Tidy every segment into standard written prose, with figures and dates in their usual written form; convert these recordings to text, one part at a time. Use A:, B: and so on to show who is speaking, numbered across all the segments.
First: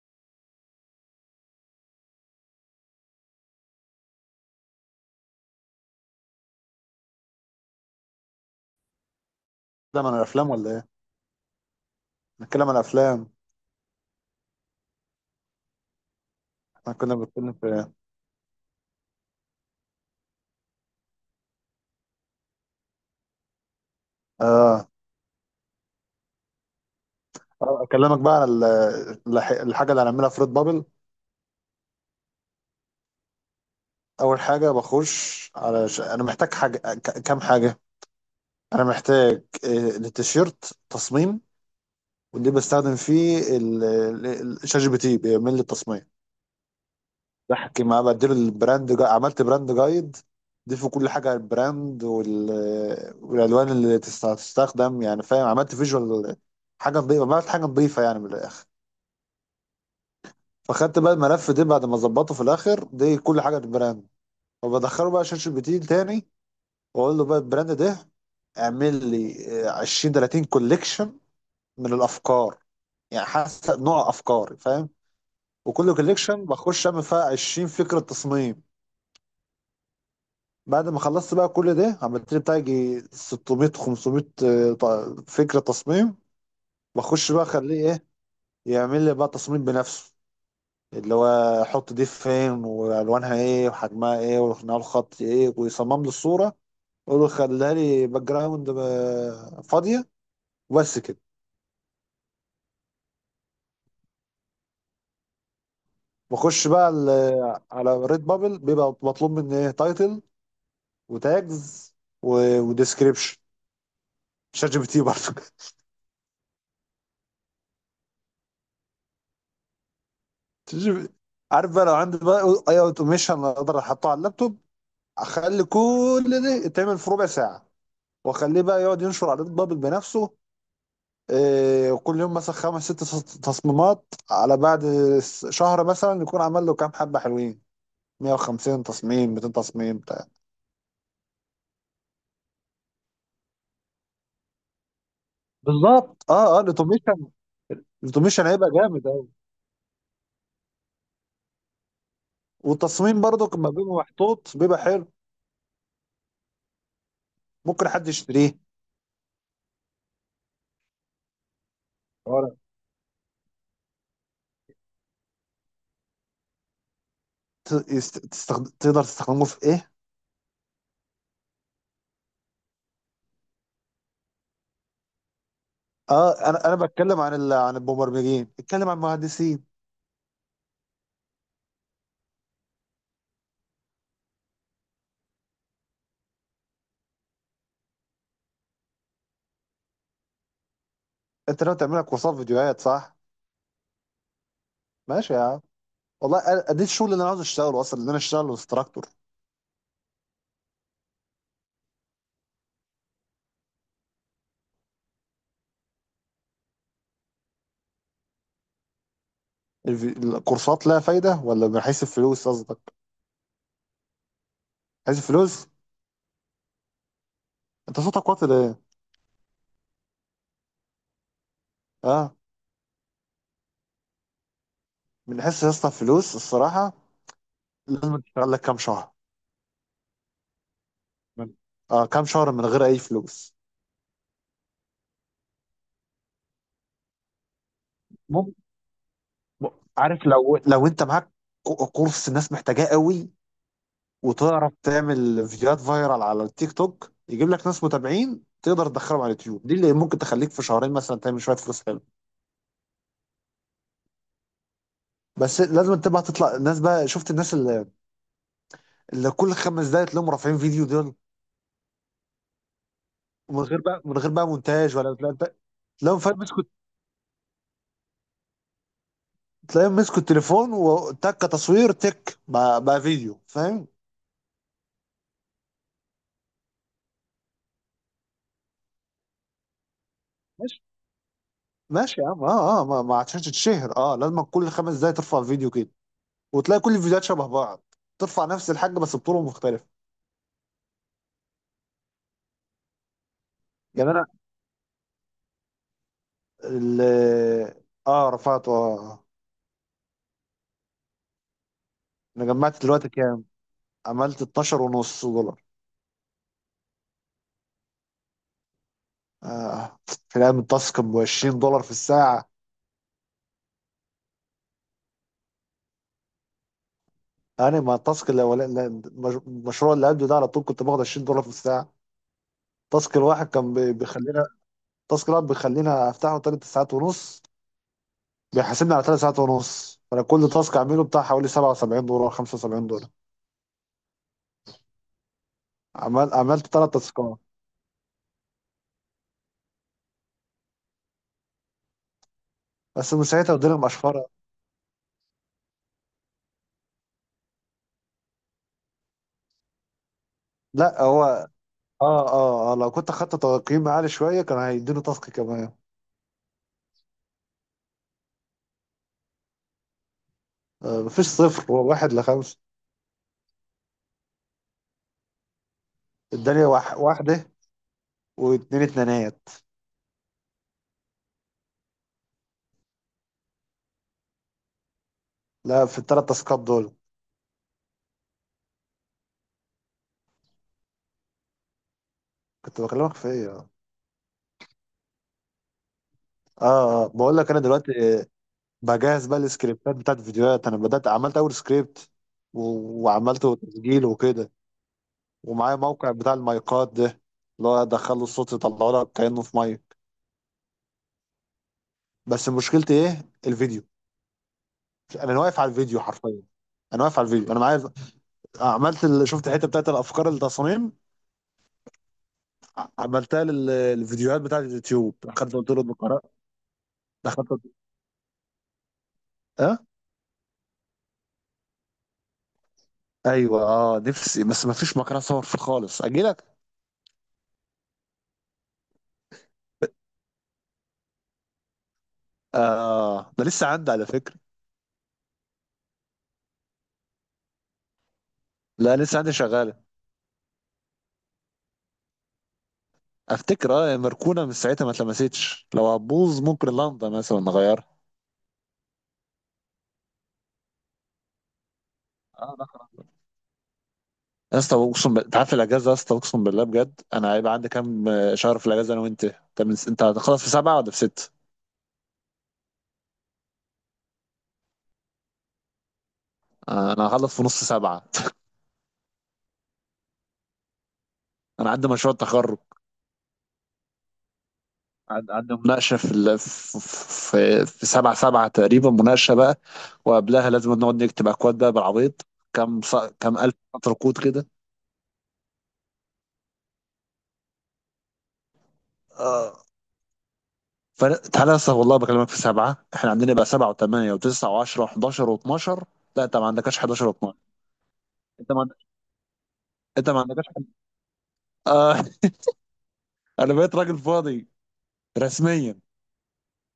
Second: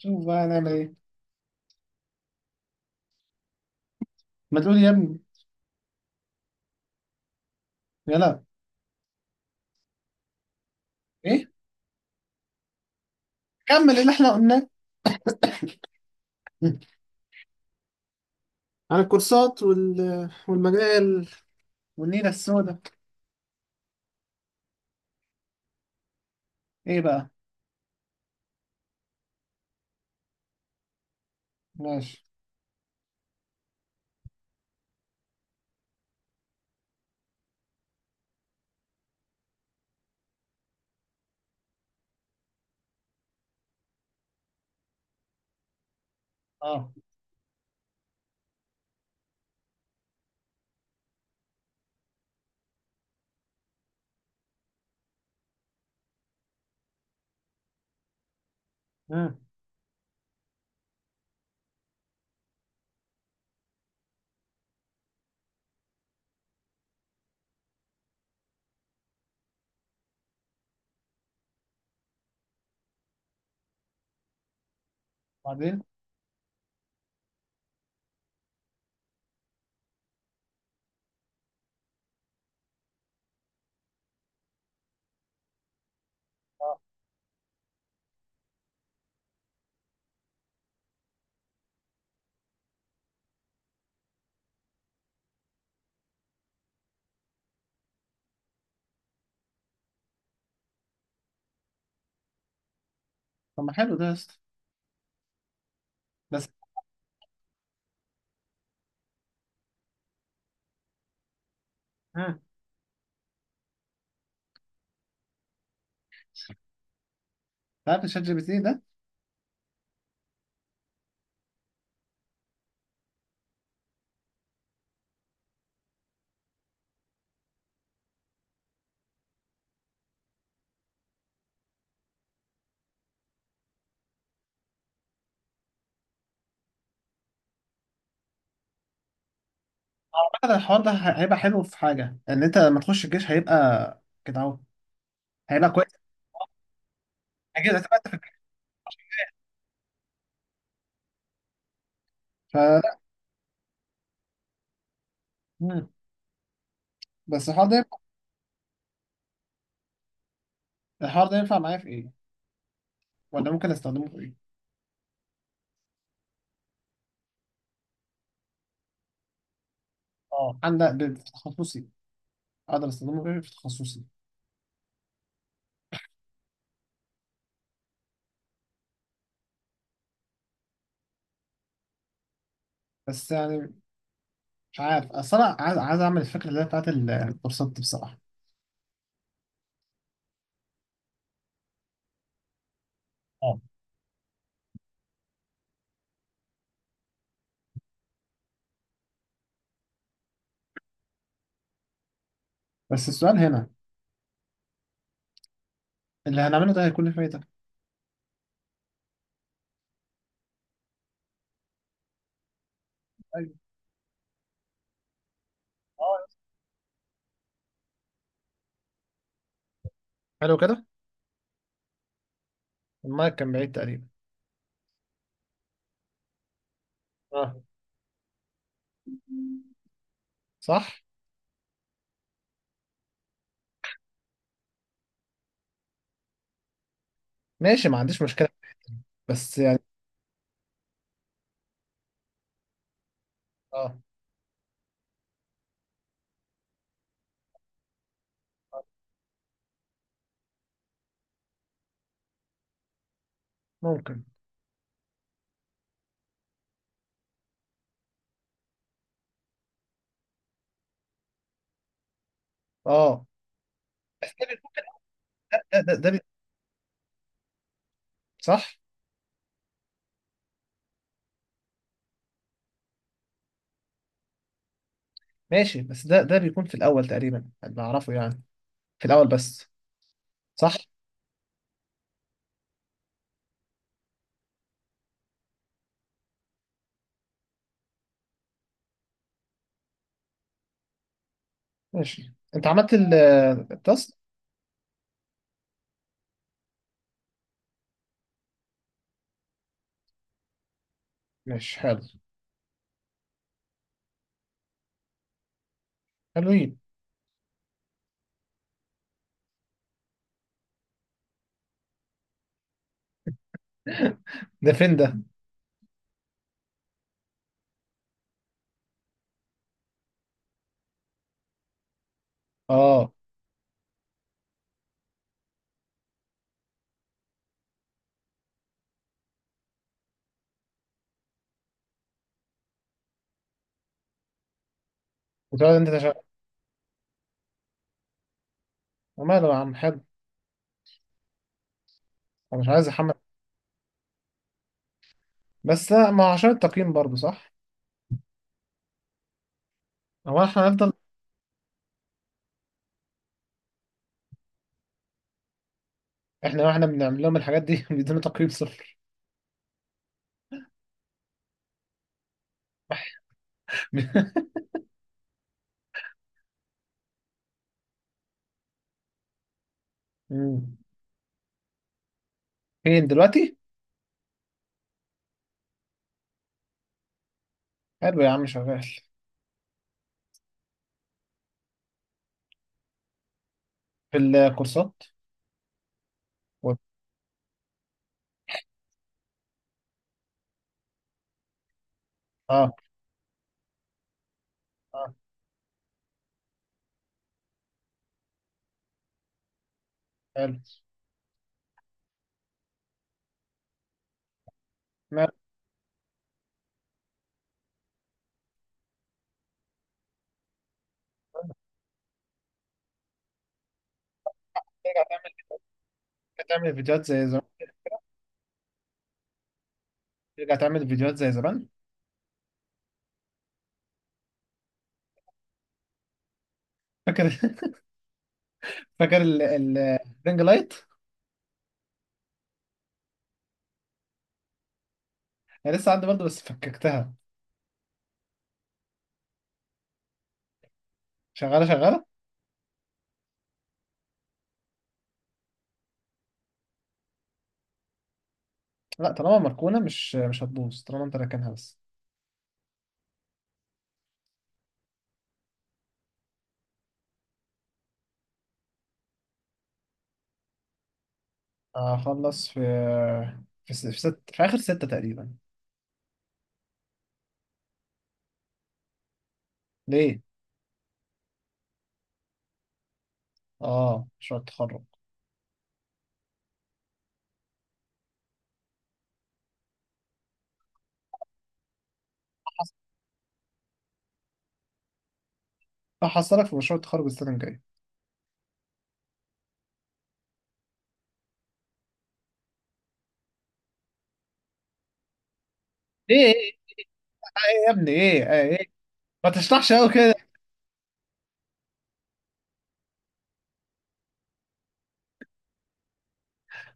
A: شوف بقى هنعمل ايه؟ ما تقول يا ابني. يلا.
B: ده من الافلام ولا ايه؟
A: ايه.
B: نتكلم عن الافلام.
A: كمل اللي احنا قلناه.
B: احنا كنا بنتكلم في ايه؟
A: عن الكورسات والمجال والنيله السوداء.
B: اه.
A: ايه بقى؟
B: اكلمك بقى على الحاجه اللي هنعملها في ريد بابل.
A: ماشي.
B: اول حاجه بخش على انا محتاج حاجه كام حاجه. انا محتاج التيشيرت تصميم. واللي بستخدم فيه شات جي بي تي بيعمل لي التصميم.
A: اه.
B: بحكي معاه بديله عملت براند جايد. دي في كل حاجه والالوان اللي تستخدم، يعني فاهم، عملت فيجوال. حاجه نظيفه عملت حاجه نظيفه، يعني من الاخر.
A: ها.
B: فخدت بقى الملف ده بعد ما ظبطه في الاخر دي كل حاجه البراند، وبدخله بقى شات جي بي تي تاني، واقول له بقى البراند ده اعمل لي 20 30 كوليكشن من الافكار، يعني حسب نوع افكاري فاهم.
A: بعدين.
B: وكل كوليكشن بخش اعمل فيها 20 فكره تصميم. بعد ما خلصت بقى كل ده عملت لي بتاع يجي 600 500 فكره تصميم. بخش بقى اخليه ايه، يعمل لي بقى تصميم بنفسه، اللي هو حط دي فين والوانها ايه وحجمها ايه وخناقه الخط ايه، ويصمم له الصوره. يقول له خليها لي باك جراوند فاضيه، وبس كده.
A: طب ما حلو ده يا اسطى. بس.
B: بخش بقى على ريد بابل بيبقى مطلوب مني ايه؟ تايتل وتاجز
A: ها انت؟
B: وديسكريبشن. شات جي بي تي برضه
A: عارف الشات جي بي تي ده؟
B: شات جي بي تي. عارف بقى لو عندي بقى اي اوتوميشن اقدر احطه على اللابتوب، اخلي كل ده يتعمل في ربع ساعه، واخليه بقى يقعد ينشر على ريد بابل بنفسه. إيه، وكل يوم مثلا خمس ست تصميمات، على بعد شهر مثلا يكون عمل له كام حبة حلوين، 150 تصميم 200 تصميم بتاع.
A: اعتقد الحوار ده هيبقى حلو في حاجه ان انت لما تخش الجيش هيبقى كده اهو. هيبقى كويس.
B: بالظبط. اه الاوتوميشن.
A: اكيد هتبقى انت في الجيش.
B: الاوتوميشن هيبقى جامد قوي.
A: فلا.
B: والتصميم برضو لما بيبقى محطوط بيبقى حلو،
A: مم. بس الحوار ده
B: ممكن حد يشتريه
A: الحوار ده ينفع معايا في ايه؟
B: ورق.
A: ولا ممكن استخدمه في ايه؟
B: تقدر تستخدمه في ايه؟
A: اه, عندك في تخصصي. اقدر استخدمه في إيه؟ في تخصصي.
B: اه، انا بتكلم عن عن المبرمجين، اتكلم عن المهندسين.
A: بس يعني. مش عارف, اصل انا عايز اعمل الفكره اللي هي بتاعت الكورسات دي بصراحه.
B: انت لو تعمل لك كورسات فيديوهات صح؟
A: اه.
B: ماشي يا عم. والله ده الشغل اللي انا عاوز اشتغله اصلا، ان انا اشتغل انستراكتور.
A: بس السؤال هنا, اللي هنعمله ده هيكون له فايده؟
B: الكورسات لها فايدة، ولا من حيث الفلوس قصدك؟
A: ايوه.
B: من حيث الفلوس؟
A: اه.
B: أنت صوتك واطي ليه؟
A: حلو كده.
B: أه.
A: المايك كان بعيد تقريبا.
B: من حيث يا اسطى الفلوس الصراحة،
A: اه.
B: لازم تشتغل لك كام شهر.
A: صح.
B: أه، كام شهر من غير أي فلوس.
A: ماشي, ما عنديش مشكله.
B: ممكن.
A: بس يعني.
B: عارف، لو أنت معاك كورس الناس محتاجاه قوي،
A: اه.
B: وتعرف تعمل فيديوهات فايرال على التيك توك يجيب لك ناس متابعين تقدر تدخلهم على اليوتيوب، دي اللي ممكن تخليك في شهرين مثلا تعمل شويه فلوس حلو.
A: ممكن.
B: بس لازم تبقى تطلع الناس بقى، شفت الناس اللي كل خمس دقايق تلاقيهم رافعين فيديو دول؟
A: اه.
B: ومن غير بقى
A: بس ده بي-
B: مونتاج ولا لا انت،
A: ده, ده, ده
B: لو
A: بي...
B: فاهم، مسكوا.
A: صح.
B: تلاقيهم مسكوا التليفون، وتك تصوير تك بقى فيديو، فاهم.
A: ماشي, بس ده بيكون في الاول تقريبا اللي اعرفه يعني. في الاول بس. صح.
B: ماشي. ماشي يا عم. اه ما عشان تتشهر لازم كل 5 دقايق ترفع فيديو كده، وتلاقي كل الفيديوهات شبه بعض، ترفع نفس الحاجه بس بطرق مختلفه.
A: ماشي, انت عملت
B: يعني
A: التاسك.
B: انا ال اه رفعت آه،
A: ماشي. حلو.
B: انا جمعت دلوقتي كام؟ عملت 12 ونص دولار.
A: حلوين.
B: آه. في الايام التاسك ب 20 دولار في الساعه.
A: ده فين ده؟
B: انا، ما التاسك الاولاني، لا، المشروع اللي قبله ده على طول كنت باخد 20 دولار في الساعه.
A: اه.
B: تاسك الواحد كان بيخلينا، التاسك الواحد بيخلينا افتحه 3 ساعات ونص، بيحاسبني على 3 ساعات ونص، فانا كل تاسك اعمله بتاع حوالي 77 دولار 75 دولار.
A: وتقعد انت تشغل.
B: عملت 3 تاسكات.
A: ماله يا عم, حلو. انا مش عايز احمل.
B: بس من ساعتها اديله مقشفره.
A: بس لا, ما هو عشان التقييم برضه صح. هو احنا هنفضل.
B: لا هو اه. اه لو كنت اخدت تقييم عالي شويه كان هيديله تاسك كمان.
A: احنا بنعمل لهم الحاجات دي. بيدونا تقييم صفر.
B: آه، مفيش صفر، هو واحد لخمسه. اداني واحده واتنين اتنينات.
A: مم. فين دلوقتي؟
B: لا، في الـ3 تاسكات دول.
A: حلو يا عم, شغال.
B: كنت بكلمك في ايه؟
A: في الكورسات و...
B: بقول لك انا دلوقتي بجهز بقى السكريبتات بتاعت الفيديوهات. انا بدات عملت اول سكريبت
A: اه
B: وعملته تسجيل وكده.
A: اه.
B: ومعايا موقع بتاع المايكات ده، اللي هو ادخله الصوت يطلعه لك كانه في مايك.
A: حلو.
B: بس مشكلتي ايه؟ الفيديو.
A: ما
B: انا واقف على الفيديو حرفيا. انا واقف على الفيديو، انا معايا، عملت شفت الحته بتاعت الافكار التصاميم، عملتها للفيديوهات بتاعت
A: ترجع
B: اليوتيوب.
A: تعمل
B: دخلت قلت له الدكتور،
A: تعمل فيديوهات زي زمان.
B: دخلت قلت- اه.
A: ترجع تعمل فيديوهات زي زمان.
B: ايوه، اه، نفسي، بس ما فيش مكان اصور فيه خالص. اجي لك.
A: فاكر؟ فاكر الرينج لايت.
B: اه، ده لسه عندي على فكره.
A: انا لسه عندي برضه بس فككتها.
B: لا لسه عندي شغال.
A: شغاله شغاله.
B: افتكر مركونه من ساعتها ما اتلمستش. لو هتبوظ ممكن لندا مثلا نغيرها.
A: لا, طالما مركونه مش هتبوظ, طالما انت راكنها بس.
B: اه لا خلاص. يا اسطى اقسم انت عارف الاجازه، يا اسطى اقسم بالله بجد، انا هيبقى عندي كام شهر في الاجازه انا وانت. انت هتخلص في 7 ولا في 6؟
A: هخلص في, في س- في ست في اخر ستة تقريبا.
B: آه، انا هخلص في نص 7.
A: ليه؟
B: انا عندي مشروع تخرج.
A: اه, مشروع التخرج.
B: عدى مناقشه في 7 7 تقريبا مناقشه بقى، وقبلها لازم نقعد نكتب اكواد بقى بالعبيط. كام الف ركود
A: هحصلك في مشروع التخرج السنة الجاية.
B: كده. تعالى لسه والله بكلمك في 7، احنا عندنا بقى 7 و8 و9 و10 و11 و12.
A: ايه
B: لا،
A: ايه.
B: انت ما عندكش 11 و12.
A: ايه يا ابني, ايه
B: انت
A: ايه,
B: ما
A: إيه؟
B: عند-
A: ما تشرحش قوي
B: انت
A: كده.
B: ما عندكش حد... اه انا بقيت راجل فاضي رسميا.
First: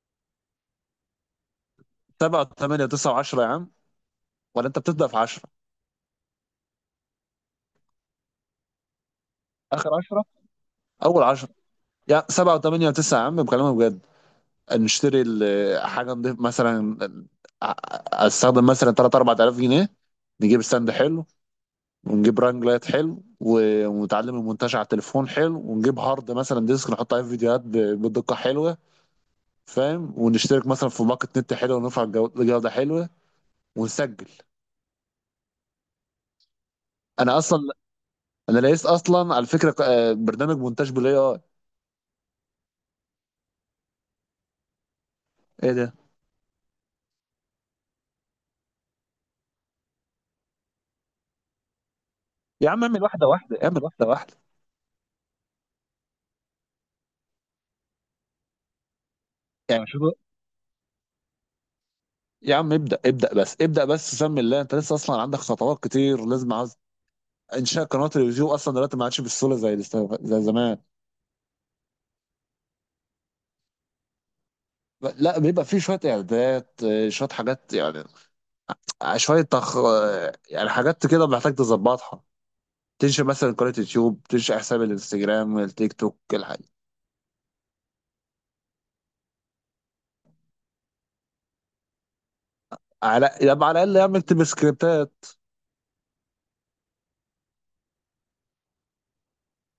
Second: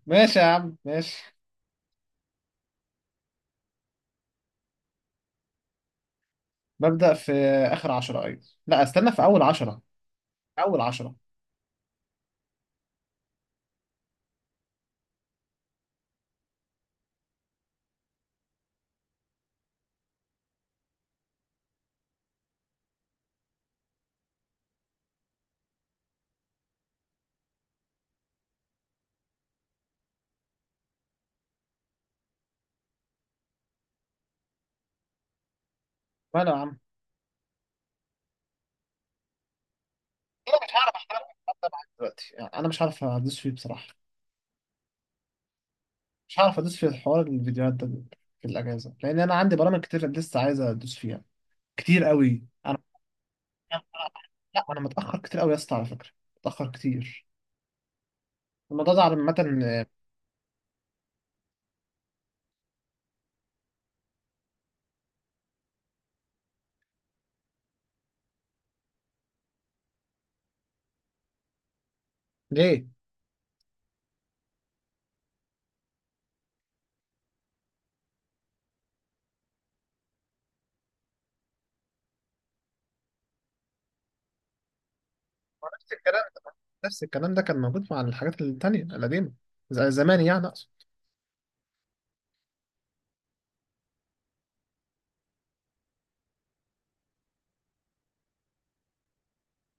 A: ماشي يا عم, ماشي.
B: سبعه وثمانيه وتسعه و10، يا عم. ولا انت بتبدا في 10،
A: ببدأ في, آخر عشرة, أيوة. لا, استنى, في أول عشرة.
B: اخر 10؟
A: أول عشرة.
B: اول 10. يا 7 و8 و9، يا عم بكلمك بجد، نشتري حاجه نضيف مثلا، استخدم مثلا 3 4000 جنيه، نجيب ستاند حلو، ونجيب رانج لايت حلو، ونتعلم المونتاج على التليفون حلو، ونجيب هارد مثلا ديسك نحط عليه فيديوهات بدقة حلوة، فاهم، ونشترك مثلا في باقة نت حلوة، ونرفع الجودة حلوة، ونسجل.
A: ماله يا عم.
B: انا اصلا انا لقيت اصلا على فكرة، برنامج
A: أنا مش
B: مونتاج
A: هعرف
B: بالاي
A: أحضر
B: اي.
A: أحضر معاك دلوقتي يعني. أنا مش هعرف أدوس فيه بصراحة.
B: ايه ده؟
A: مش هعرف أدوس في الحوار الفيديوهات ده في الأجازة, لأن أنا عندي برامج كتير لسه عايز أدوس فيها. كتير قوي
B: يا
A: أنا.
B: عم اعمل واحدة واحدة، اعمل واحدة واحدة.
A: لا, أنا متأخر كتير قوي يا اسطى على فكرة. متأخر كتير. الموضوع ده عامة.
B: يعني شوف يا عم، ابدأ ابدأ بس، ابدأ بس سمي الله، انت لسه اصلا عندك خطوات كتير لازم عاوز. انشاء قناة اليوتيوب اصلا دلوقتي ما عادش بالسهولة زي زمان.
A: ليه؟
B: لا، بيبقى فيه شويه اعدادات، شويه حاجات، يعني شوية تخ... يعني حاجات كده محتاج تظبطها. تنشئ مثلا قناة يوتيوب، تنشئ حساب الانستجرام التيك توك الحاجة.
A: نفس الكلام ده كان موجود مع الحاجات التانية القديمة, زي زمان يعني أقصد.
B: يبقى على الأقل يعمل تبقى سكريبتات.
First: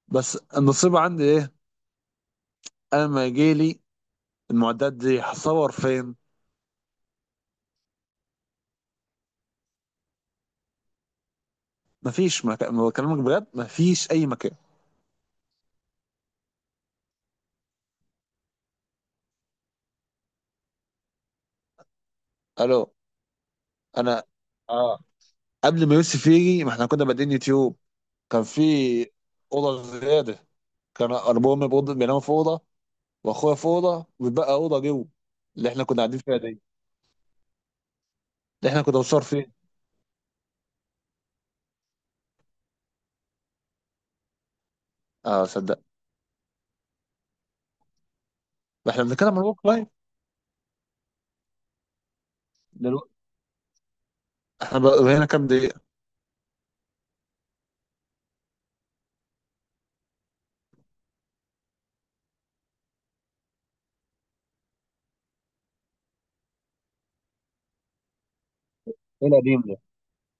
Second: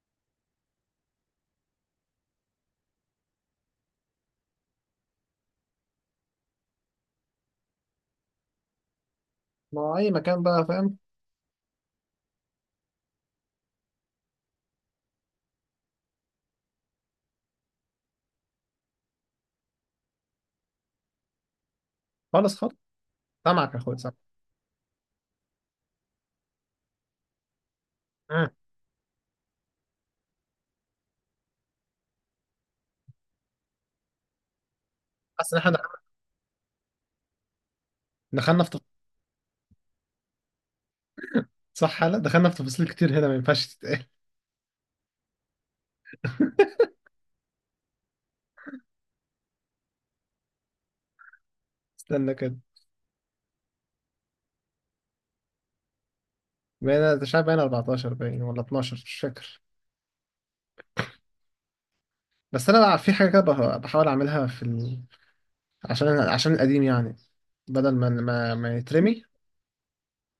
B: بس النصيب عندي إيه؟ أنا ما يجيلي، المعدات دي هصور فين؟
A: ما هو أي مكان بقى فاهم.
B: مفيش مكان بكلمك بجد، مفيش أي مكان.
A: خالص خالص.
B: ألو؟
A: سامعك يا أخويا,
B: أنا،
A: سامعك.
B: اه، قبل ما يوسف يجي ما احنا كنا بادئين يوتيوب. كان
A: مم.
B: في أوضة زيادة. كان أبويا بيناموا في أوضة، وأخويا في أوضة، وبقى أوضة جوه
A: حاسس إن
B: اللي احنا كنا قاعدين فيها دي.
A: دخلنا في
B: ده احنا كنا بنصور فين؟
A: صح. لا, دخلنا في تفاصيل كتير هنا ما ينفعش تتقال.
B: اه صدق. ما احنا بنتكلم عن الورك لايف
A: استنى كده.
B: دلوقتي. احنا بقى هنا كام دقيقة؟
A: بقينا مش عارف, بقينا 14 باين ولا 12, مش فاكر. بس أنا بقى في حاجة كده بحاول أعملها في عشان القديم يعني. بدل ما يترمي,
B: ايه القديم ده؟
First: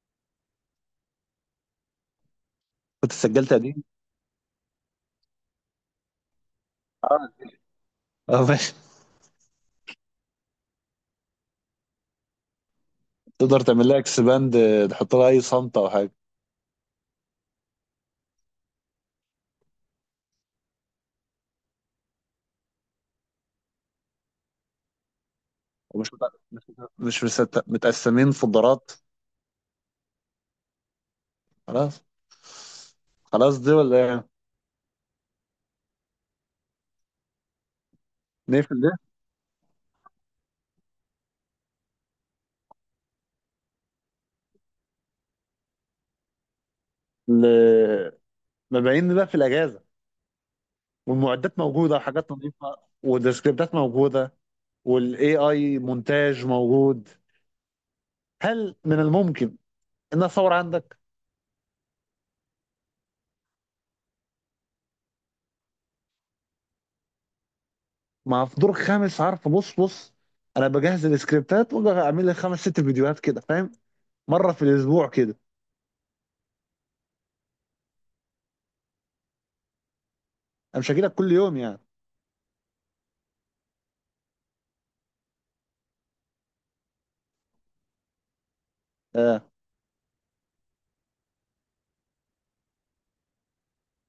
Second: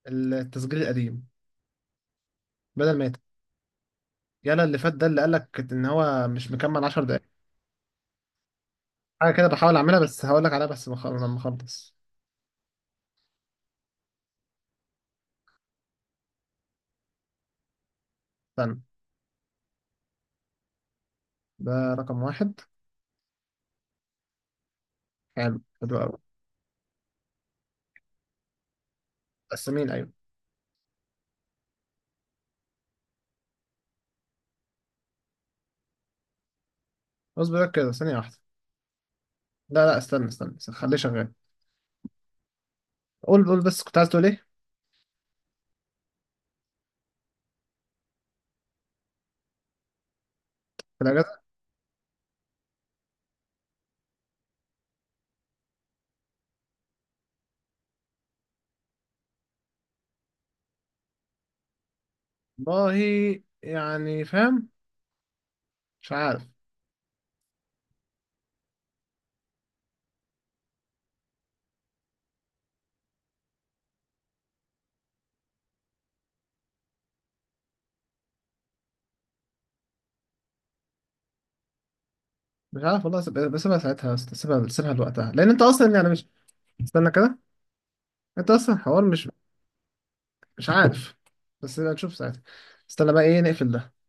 A: التسجيل القديم, بدل ما
B: كنت
A: يترمي.
B: سجلت قديم؟
A: يلا اللي فات ده اللي قالك إن هو مش مكمل 10 دقايق.
B: اه. اه ماشي.
A: حاجة كده بحاول أعملها, بس هقول لك عليها بس لما أخلص.
B: تقدر تعمل لها اكس باند، تحط لها اي صمتة او حاجة.
A: استنى. ده. رقم واحد. حلو حلو
B: ومش
A: أوي.
B: مت... مش مش مست... متقسمين فولدرات.
A: قسمين أيوة.
B: خلاص. خلاص، دي ولا ايه؟
A: اصبر بقى كده, ثانية واحدة.
B: نقفل ده؟
A: لا لا, استنى استنى, استنى. خليه شغال. قول قول, بس كنت عايز تقول إيه؟
B: ل- مبيعين بقى في الاجازة،
A: في الأجازة.
B: والمعدات موجودة وحاجات نظيفة، والسكريبتات موجودة، والاي اي مونتاج موجود. هل من الممكن ان اصور عندك؟
A: والله. يعني فاهم. مش عارف.
B: مع، في دور خامس، عارف، بص بص، انا بجهز السكريبتات واجي اعمل لي خمس ست فيديوهات كده فاهم، مره في الاسبوع كده. انا مش هجيلك كل يوم يعني.
A: مش عارف والله, بسيبها ساعتها, بس بسيبها لوقتها, لأن أنت أصلا يعني مش. استنى كده. أنت أصلا حوار مش.
B: آه.
A: مش عارف. بس نبقى نشوف ساعتها. استنى بقى إيه, نقفل ده؟